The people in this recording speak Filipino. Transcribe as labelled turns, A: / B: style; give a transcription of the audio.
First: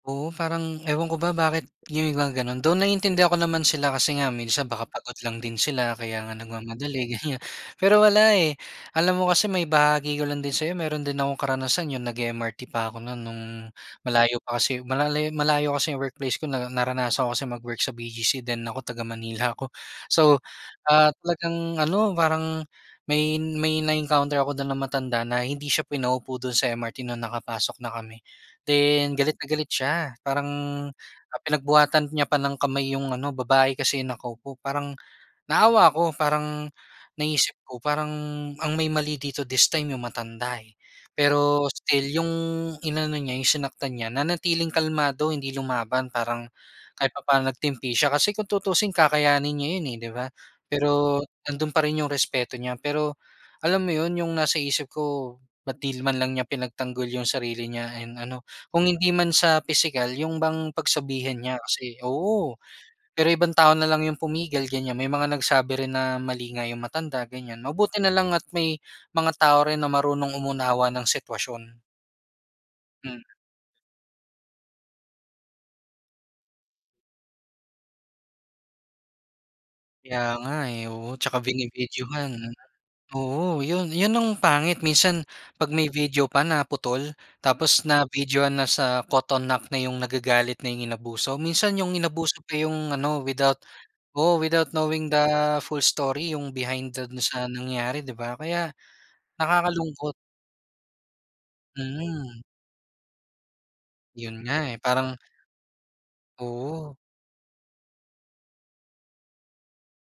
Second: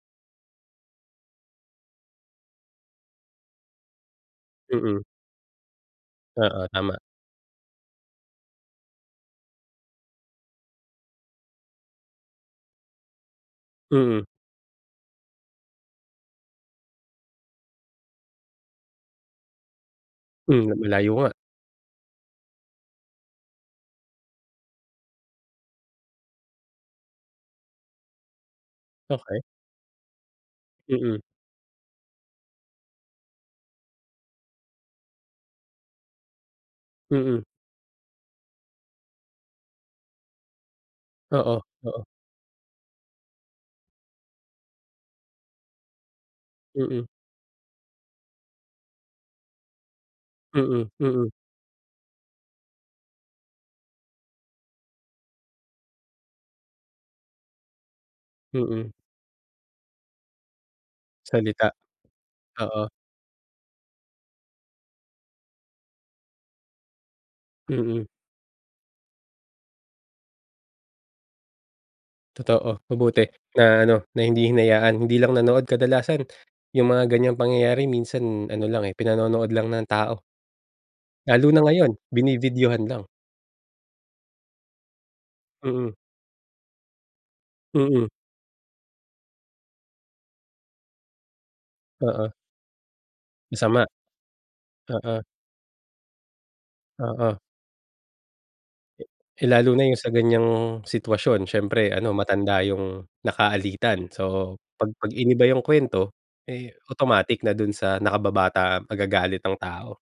A: Oo parang ewan ko ba bakit yung mga ganun though naiintindihan ako naman sila kasi nga minsan baka
B: Hmm.
A: pagod lang din sila kaya nga
B: Oo, tama.
A: nag-mamadali ganyan. Pero wala eh, alam mo kasi ma-ibahagi ko lang din sayo meron din akong karanasan yung nag-e-MRT pa ako nun nung
B: Mhm.
A: malayo pa kasi mal malayo kasi yung workplace ko na naranasan ko kasi mag-work sa BGC then ako taga Manila ako. So,
B: Hmm,
A: ah,
B: malayo nga.
A: talagang ano, parang may may na-encounter ako dun ng matanda na hindi siya pinaupo dun sa MRT na nakapasok na kami. Then
B: Okey.
A: galit na galit siya, parang
B: Mm.
A: pinagbuhatan niya pa ng kamay yung ano, babae kasi nakaupo parang naawa ako, parang
B: Mhm.
A: naisip ko parang ang may mali dito this time yung matanda eh.
B: Oo,
A: Pero
B: oo.
A: still, yung inano niya yung sinaktan niya nanatiling kalmado hindi lumaban parang
B: Mm.
A: kahit papaano nag-timpi siya. Kasi kung tutuusin kakayanin niya yun eh di ba?
B: Mm,
A: Pero
B: mm.
A: nandun pa rin yung respeto niya. Pero alam mo yun, yung nasa isip ko bakit di man lang niya pinagtanggol yung sarili niya and ano, kung
B: Mm.
A: hindi man sa pisikal, yung bang pagsabihan niya
B: Salita?
A: kasi oo
B: Oo.
A: pero ibang tao na lang yung pumigal ganyan, may mga nagsabi rin na mali nga yung matanda ganyan mabuti
B: Mhm.
A: nalang at may mga tao rin na marunong umunawa ng sitwasyon.
B: Totoo mabuti
A: Mhm.
B: na ano, na hindi hinayaan, hindi lang nanood, kadalasan yung mga ganyang pangyayari minsan ano lang eh, pinanonood lang ng
A: Kaya
B: tao.
A: nga eh oo saka
B: Lalo na ngayon
A: bini-videohan.
B: binibidyohan lang.
A: Oo yun yun ang pangit minsan, pag may
B: Mm.
A: video pa na putol, tapos na
B: Mm.
A: videohan na sa caught on act na yung nagagalit na yung inabuso, minsan yung
B: Oo.
A: inabuso pa yung ano without
B: Masama?
A: oo, without knowing the
B: Oo.
A: full story yung behind dun
B: Oo.
A: sa nangyari di ba? Kaya
B: Eh lalo na yung sa
A: nakakalungkot.
B: ganyang sitwasyon siyempre ano
A: Mm.
B: matanda yung naka-alitan
A: Yun
B: so
A: nga eh
B: pag pag
A: parang
B: iniba yung kwento, eh
A: Oo.
B: automatic na dun sa nakababata magagalit ang tao.